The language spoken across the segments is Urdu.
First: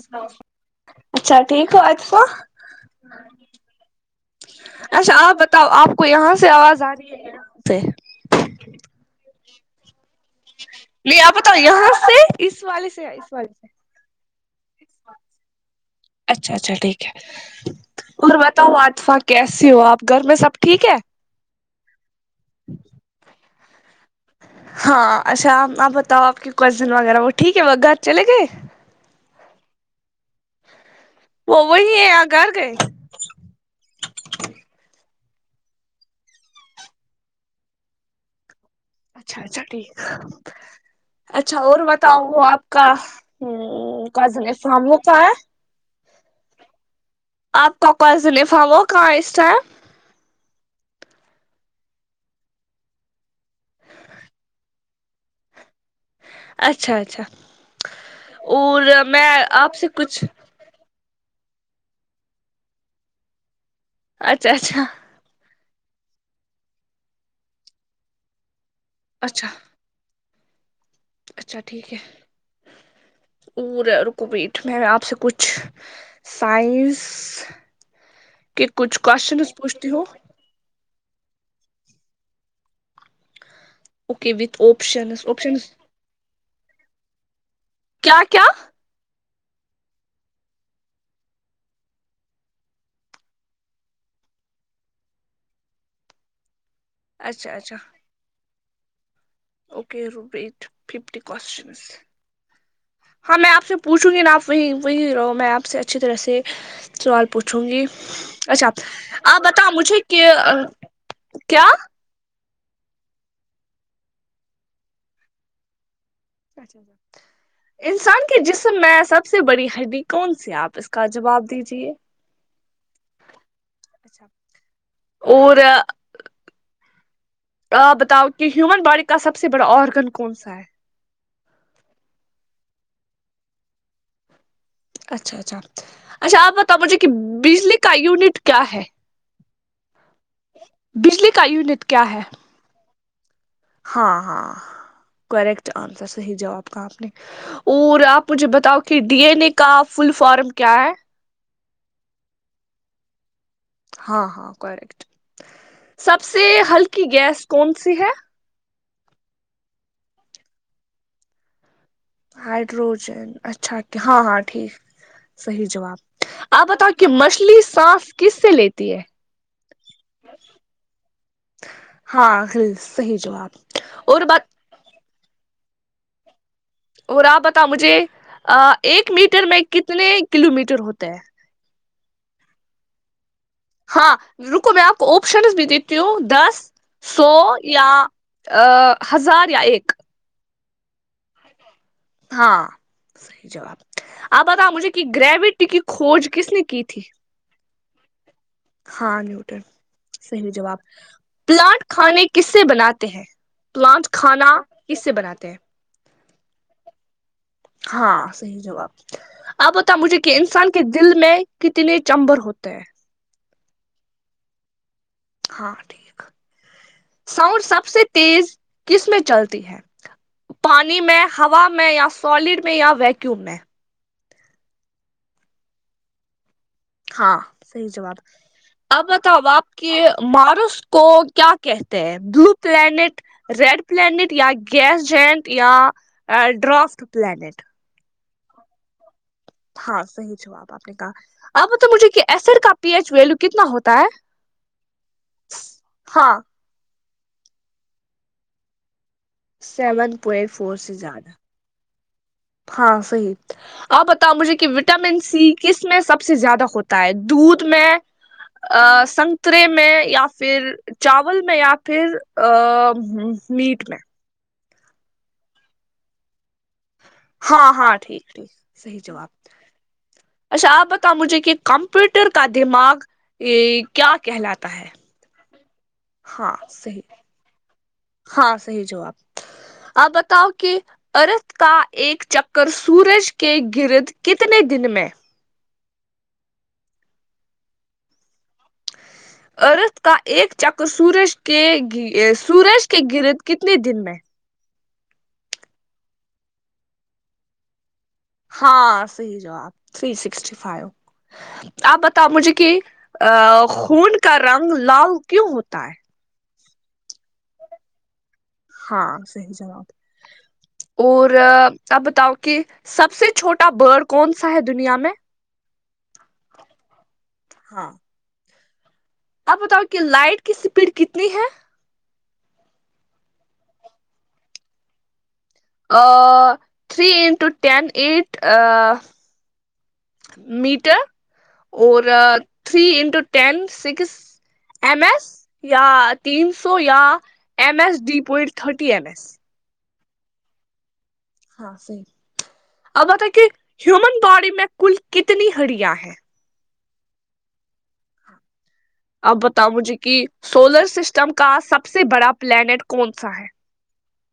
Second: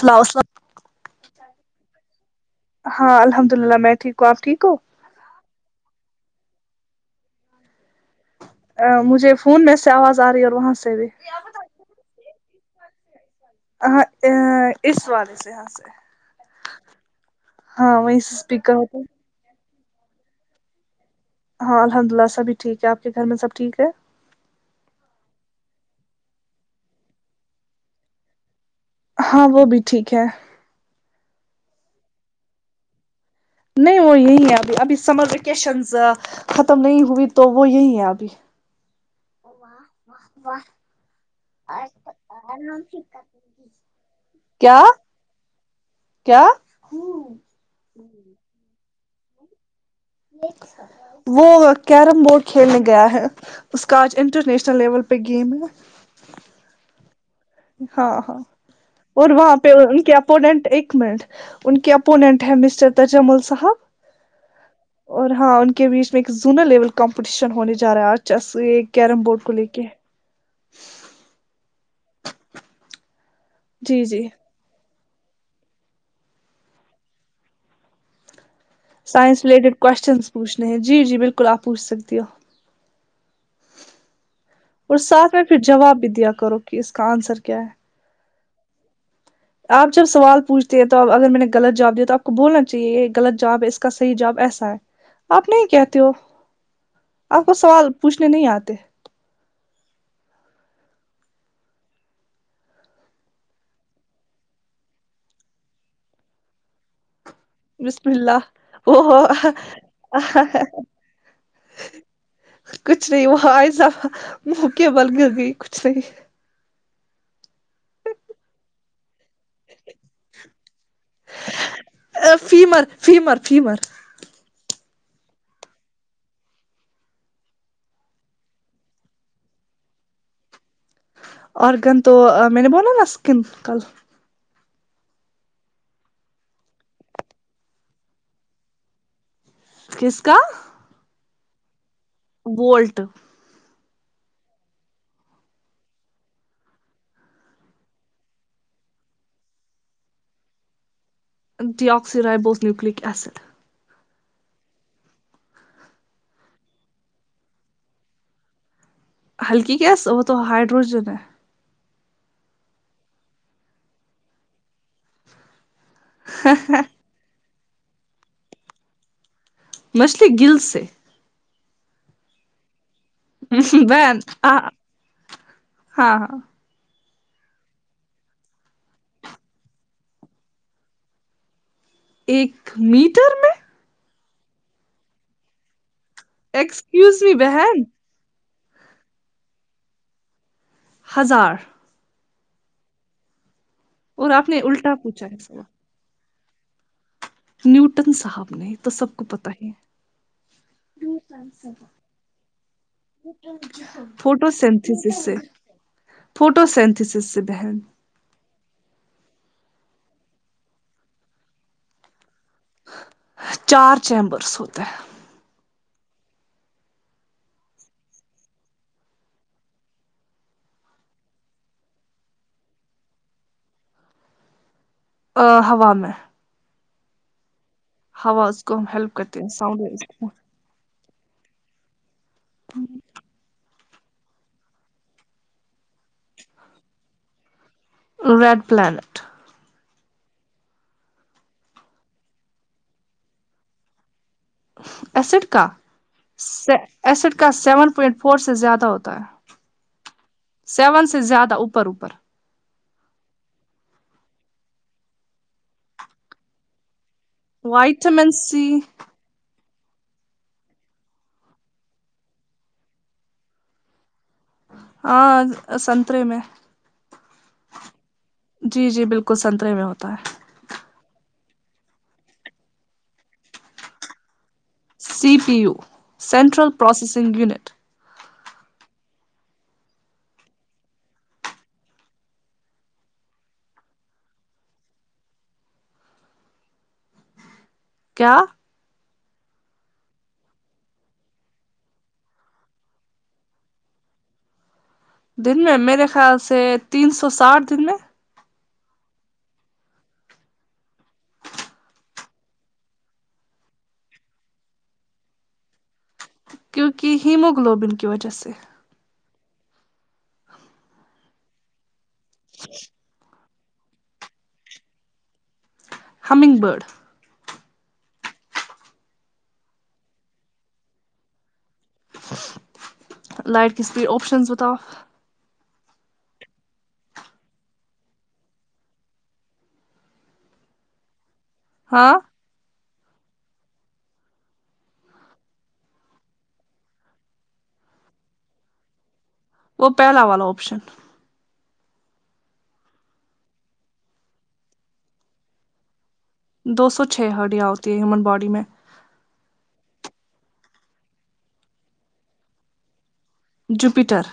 سلاؤ سلام اچھا ٹھیک ہو آج کواں ہاں الحمدللہ میں ٹیک ہوں آپ ٹھیک ہو اچھا آپ بتاؤ آپ کو یہاں سے آواز آ رہی ہے مجھے فون میں سے آواز آ رہی ہے اور وہاں سے بھی نہیں آپ بتاؤ یہاں سے اس والی سے اس والے سے ہاں ا اس والے سے یہاں سے اچھا اچھا ٹھیک ہے ہاں وہیں سے اور بتاؤ اسپیکر ہوتا آطفا ہے۔ کیسی ہو آپ گھر میں سب ٹھیک ہے ہاں الحمد للہ سبھی ٹھیک ہے آپ کے گھر میں سب ٹھیک ہے ہاں اچھا آپ بتاؤ آپ کی کزن وغیرہ وہ ٹھیک ہے وہ گھر چلے گئے ہاں وہ بھی ٹھیک ہے وہ وہی ہے یہ گھر گئے نہیں وہ یہی ہے ابھی ابھی سمر ویکیشنز ختم نہیں ہوئی تو وہ یہی ہے ابھی اچھا اچھا ٹھیک واہ واہ اچھا اور بتاؤ وہ آپ کا ہمم کزن کیا افامو کا ہے کیا اپ کا [unintelligible] وہ کیرم بورڈ کھیلنے گیا ہے اس کا آج انٹرنیشنل لیول پہ گیم ہے اچھا اچھا ہاں ہاں اور میں اور وہاں پہ آپ سے ان کے کچھ اپووننٹ ایک ان کے اپوننٹ ہے مسٹر تجمل صاحب اچھا اچھا اور ہاں ان کے بیچ میں ایک زونل لیول کمپٹیشن ہونے جا رہا ہے چیس یہ کیرم بورڈ اچھا کو لے کے اچھا ٹھیک ہے اور ہے جی جی رکوپت میں آپ سے کچھ سائنس کہ کچھ سائنس کوشانس ریلیٹڈ پوچھتی ہوں کوشچنس پوچھنے ہیں جی جی بالکل آپ پوچھ سکتی ہو اوکے وتھ اور آپشنز ساتھ میں پھر آپشنز جواب بھی دیا کرو کہ اس کا آنسر کیا ہے کیا کیا آپ جب سوال پوچھتے ہیں تو اب اگر میں نے غلط جواب دیا تو آپ کو بولنا چاہیے یہ غلط جواب ہے اس کا صحیح جواب ایسا ہے آپ نہیں کہتے ہو آپ اچھا کو اچھا سوال پوچھنے نہیں آتے اوکے روبٹ ففٹی کوشنس ہاں میں آپ سے پوچھوں گی نا آپ وہی وہی رہو میں آپ سے اچھی طرح سے سوال پوچھوں گی بسم اللہ اچھا وہ آپ بتاؤ مجھے کہ کیا کچھ نہیں وہ ائزہ منہ کےبل گر گئی کچھ نہیں انسان کے جسم میں ایسا سب سے بڑی ہڈی کون سی آپ اس کا جواب دیجیے فیمر فیمر فیمر اور آ بتاؤ کہ ہیومن باڈی کا سب سے بڑا آرگن کون سا ہے آرگن تو میں نے بولا نا اسکن کل اچھا اچھا اچھا آپ بتاؤ مجھے کہ بجلی کا یونٹ کیا ہے کس کا بجلی کا یونٹ کیا ہے وولٹ ہاں ہاں کریکٹ آنسر صحیح جواب کہا آپ نے اور آپ مجھے بتاؤ کہ ڈی این کا فل فارم کیا ہے deoxyribonucleic acid ہاں ہاں کریکٹ سب سے ہلکی گیس کون سی ہے ہلکی گیس وہ تو ہائیڈروجن ہے ہائیڈروجن اچھا ہاں ہاں ٹھیک صحیح جواب آپ بتاؤ کہ مچھلی سانس کس سے لیتی ہے مچھلی گیٹسے ہاں گیٹس بند ہاں ہاں اور آپ بتاؤ مجھے ایک میٹر میں کتنے کلو میٹر ہوتے ہیں ایک میٹر میں ہاں رکو میں آپ کو آپشنس بھی دیتی ہوں دس ایکسکیوز سو می بہن یا ہزار یا ایک ہزار ہاں صحیح جواب اور آپ نے بتاؤ مجھے الٹا کہ پوچھا ہے گریوٹی کی سوال کھوج کس نے کی تھی نیوٹن صاحب نے یہ تو سب ہاں کو پتہ نیوٹن ہے صحیح جواب پلانٹ کھاوے کس سے بناتے ہیں پلانٹ فوٹو کھالا کس سے سینتھسس بناتے ہیں فوٹو سینتھیسیس سے بہن ہاں صحیح جواب آپ بتاؤ مجھے کہ انسان کے دل میں کتنے چمبر ہوتے ہیں چار چیمبرس ہوتے ہے ہاں ٹھیک ساؤنڈ سب سے تیز کس میں چلتی ہے پانی میں ہوا میں یا سالڈ میں یا ویکیوم میں ہوا میں ہاں صحیح جواب ہوا اس کو ہم اب ہیلپ کرتے بتاؤ ہیں آپ کے ساؤنڈ ماروس کو کیا کہتے ہیں بلو پلانٹ ریڈ پلینٹ یا گیس جینٹ یا dwarf planet red planet ہاں صحیح جواب آپ نے کہا آپ بتاؤ مجھے کہ ایسڈ کا پی ایچ ویلو کتنا ہوتا ہے ایسڈ کا ہاں ایسڈ کا سیون پوائنٹ فور سے زیادہ ہوتا ہے سیون پوائنٹ فور سیون سے زیادہ اوپر اوپر ہاں صحیح آپ بتاؤ مجھے کہ وٹامن سی کس میں سب سے زیادہ ہوتا ہے دودھ میں وائٹامن سی آسم نترے میں یا پھر چاول میں یا پھر میٹ میں ہاں سنترے میں ہاں ہاں ٹھیک ٹھیک جی صحیح جی جواب بالکل سنترے میں ہوتا ہے اچھا آپ بتاؤ مجھے کہ کمپیوٹر کا دماغ یہ کیا کہلاتا ہے سی پی یو ہاں سینٹرل صحیح پروسیسنگ یونٹ ہاں صحیح جواب آپ بتاؤ کہ ارتھ کا ایک چکر سورج کے گرد کتنے دن میں کیا ارت کا ایک چکر سورج کے گھی سورج کے گرد کتنے دن میں دن میں میرے خیال سے تین سو ساٹھ دن میں ہاں صحیح جواب تھری سکسٹی فائیو آپ بتاؤ مجھے کہ ا خون کا رنگ لال کیوں ہوتا ہے کیونکہ ہیموگلوبن کی وجہ سے ہاں صحیح جواب اور اب بتاؤ کہ سب سے چھوٹا برڈ کون سا ہے دنیا میں ہممنگ برڈ ہاں آپ بتاؤ کہ لائٹ کی اسپیڈ کتنی ہے لائٹ کسپیڈ اوپشنز بتاؤ آ three into ten eight metre اور ہاں three into ten six M S یا تین سو یا M S D point thirty M S وہ پہلا والا آپشن ہاں صحیح اب بتاے کہ ہیومن باڈی میں کل کتنی ہڈیاں ہیں دو سو چھ ہڈیاں ہوتی ہے ہیومن باڈی میں اب بتاؤ مجھے کہ سولر سسٹم کا سب سے بڑا پلانیٹ کون سا ہے جوپیٹر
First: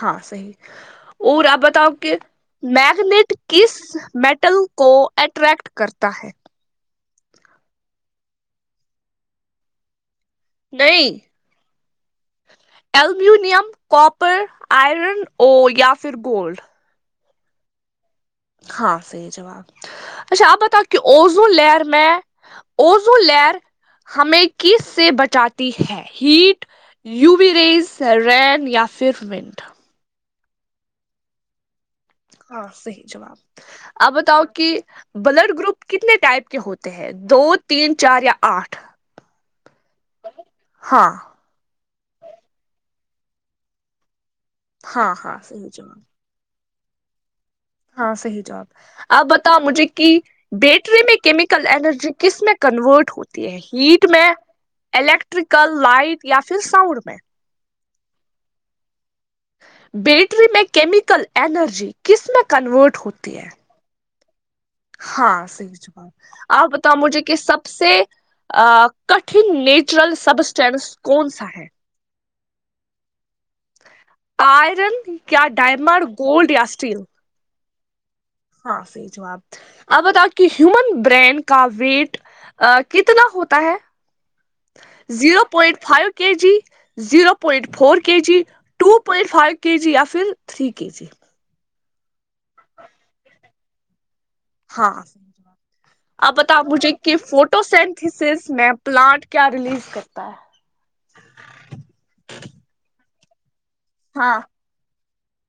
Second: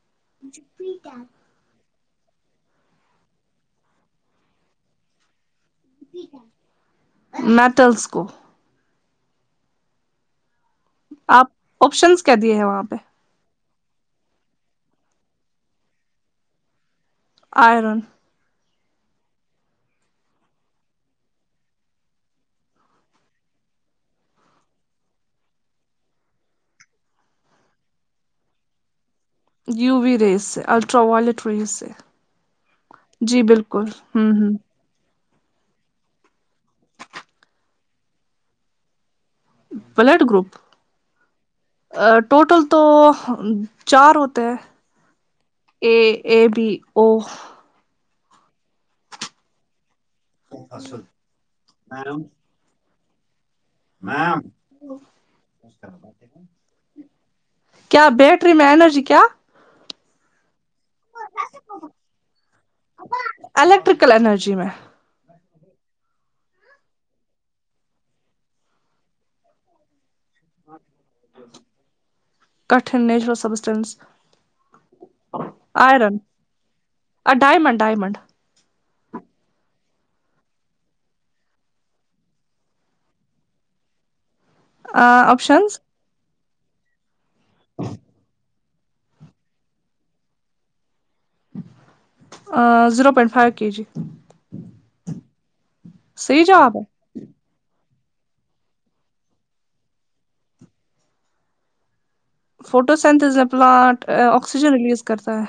ہاں صحیح اور آپ بتاؤ کے میگنیٹ کس میٹل کو اٹریکٹ کرتا ہے میٹلس کو نہیں آپ آپشنس کیا دیے ہیں وہاں پہ امینیم کاپر آئرن اور یا پھر گولڈ آئرن ہاں صحیح جواب اچھا آپ بتاؤ کہ اوزو لر میں اوزو لر ہمیں کس سے بچاتی ہے ہیٹ یوی رییز رین یا پھر منٹ یو وی ریس ہے الٹرا وائلیٹ ریس ہے ہاں صحیح جواب آپ بتاؤ ہ کہ بلڈ گروپ کتنے ٹائپ کے ہوتے ہیں دو تین چار یا آٹھ بلڈ گروپ ہاں آآ ٹوٹل تو چار ہوتے ہیں ہاں ہاں صحیح جواب اے اے بی او ہاں صحیح جواب آپ بتاؤ مجھے کہ بیٹری میں کیمیکل انرجی کس میں کنورٹ ہوتی ہے ہیٹ میں الیکٹریکل لائٹ یا پھر ساؤنڈ میں کیا بیٹری میں اینرجی کیا بیٹری میں کیمیکل اینرجی کس میں کنورٹ ہوتی ہے ترکل انینرجی میں ہاں صحیح آپ بتاؤ مجھے کہ سب سے کٹن نیچرل سب چانس کون سا ہے کٹن نیچرل سبزی آئرن یا ڈائمنڈ آئرن گولڈ یا اسٹیل [unintelligible] ہاں صحیح جواب آپ بتاؤ کی ہیومن برین کا ویٹ آ کتنا ہوتا ہے zero options point five K G zero point four K G two point five K G یا پھر تھری کے جی آ zero point five K G ہاں آپ صحیح بتاؤ جواب ہے مجھے کہ فوٹو سینتھیسس میں پلانٹ کیا ریلیز کرتا ہے فوٹوستز پلانٹ ہاں آکسیجن ریلیز کرتا ہے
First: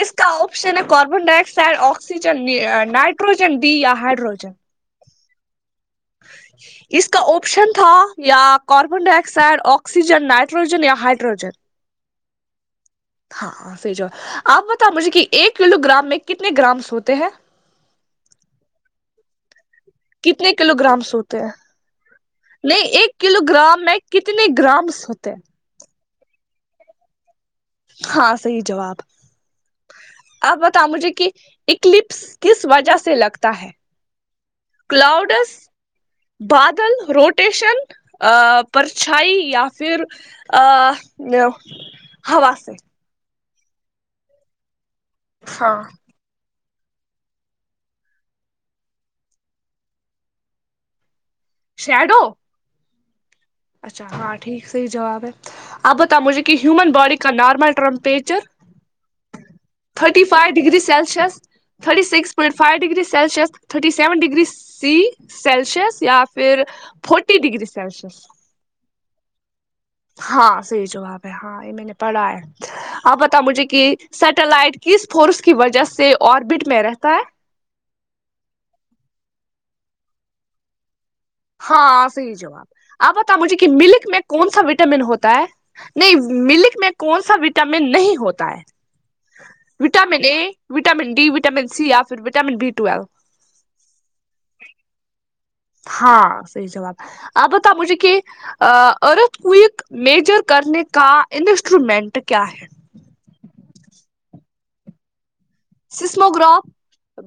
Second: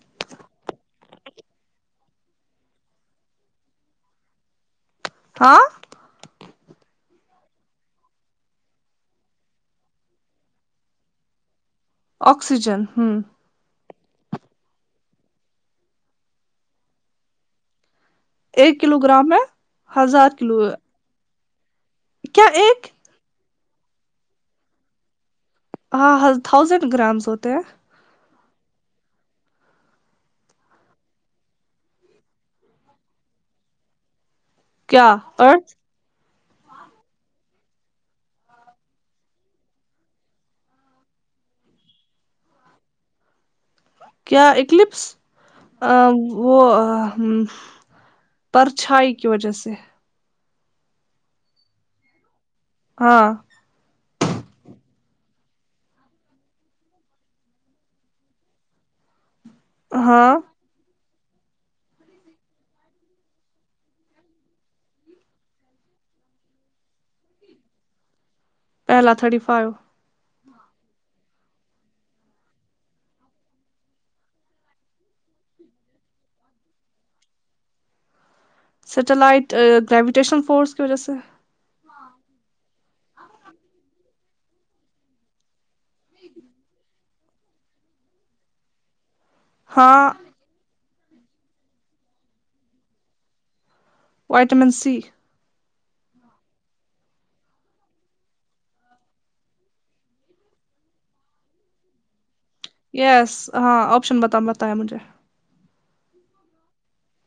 اس کا آپشن ہے carbon dioxide oxygen nitrogen D یا ہائڈروجن ہاں اس کا آپشن تھا یا carbon dioxide oxygen nitrogen یا ہائڈروجن آکسیجن ہمم ہاں صحیح جواب آپ بتاؤ مجھے کی ایک کلو گرام میں کتنے گرامس ہوتے ہیں ایک کلو گرام میں کتنے کلو گرامس ہوتے ہیں نہیں ایک کلو گرام میں کتنے گرامس ہوتے ہیں ہاں تھاؤزینڈ گرامس ہوتے ہیں ہاں صحیح جواب آپ بتاؤ مجھے کی اکلپس کس وجہ سے لگتا ہے کیا کلاؤڈس ارتھ بادل روٹیشن آ پرچھائی یا پھر آ ہوا سے کیا اکلپس ہاں آ وہ آ پرچھائی کی وجہ سے شیڈو ہاں اچھا ہاں ٹھیک صحیح جواب ہے آپ بتاؤ مجھے کی ہیومن باڈی کا نارمل ٹمپریچر تھرٹی ہاں five degree Celsius thirty six point five degree Celsius thirty seven degree C Celsius یا پھر فورٹی ڈگری سیلسیس پہلا آ تھرٹی فائیو ہاں صحیح جواب ہے ہاں یے میں نے پڑھا ہے آپ بتاؤ مجھے کی سیٹلائٹ کس فورس کی وجہ سے آربٹ میں رہتا ہے سیٹلائٹ گریوٹیشن فورس کی وجہ سے ہاں صحیح جواب آپ بتاؤ مجھے کی ملک میں کون سا وٹامن ہوتا ہے نہیں ملک میں کون سا وٹامن نہیں ہوتا ہے ہاں vitamin A vitamin D vitamin C یاھر وٹامن ٹی ٹوویل وائٹامن سی ہاں صحیح جواب اب بتاؤ مجھے کی آ ارتھ کویک میجر کرنے کا انسٹرومنٹ کیا ہے یس ہاں آپشن بتا بتائیں مجھے سسموگراف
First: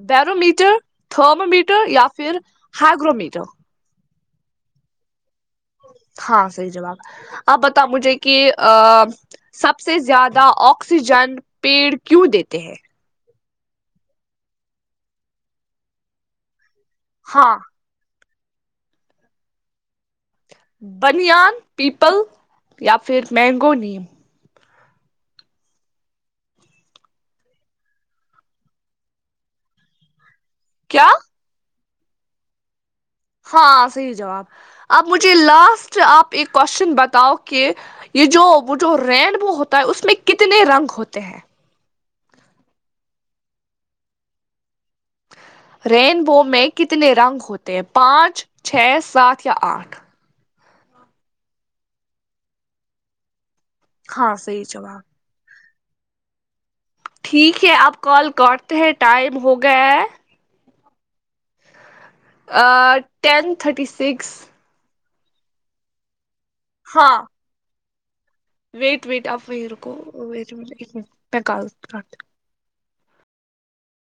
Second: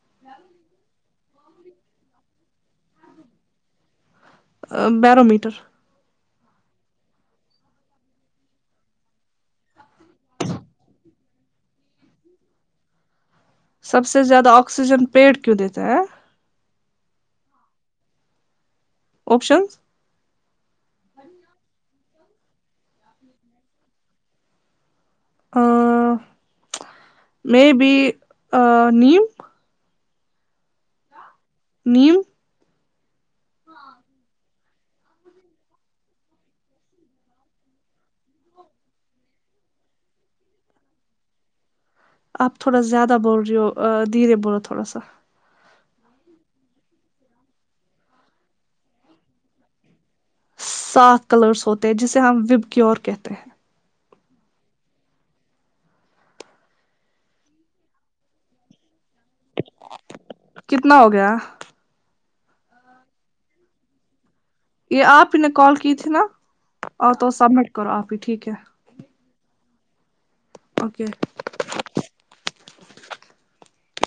بیرومیٹر تھرمومییٹر یا پھر ہیگرومیٹر بیرو میٹر ہاں صحیح جواب اب بتا مجھے کہ آ سب سے زیادہ آکسیجن پیڑ کیوں دیتے ہیں سب سے زیادہ آکسیجن پیڑ کیوں دیتے ہیں ہاں آپشنز بنیان پیپل یا پھر mango name a may be نیم کیا نیم ہاں صحیح جواب اب مجھے لاسٹ آپ ایک کوشچن بتاؤ کہ یہ جو وہ جو رینبو ہوتا ہے اس میں کتنے رنگ ہوتے ہیں آپ تھوڑا زیادہ بول رہی ہو دھیرے بولو تھوڑا سا رینبو میں کتنے رنگ ہوتے ہیں پانچ چھ سات یا آٹھ سات کلرس ہوتے ہیں جسے ہم وب گییور کہتے ہیں ہاں صحیح جواب ٹھیک ہے آپ کال کاٹتے ہیں ٹائم ہو گیا کتنا ہوگیا ٹین تھرٹی سکس یہ آپ ہی نے کال کی تھی ناں اور ہاں تو سبمٹ کرو آپ ہی ٹھیک ہے ویٹ ویٹ آپ وہی رکو ویٹ آ منٹ ایک اوکے منٹ میں کال کاٹتی ہوں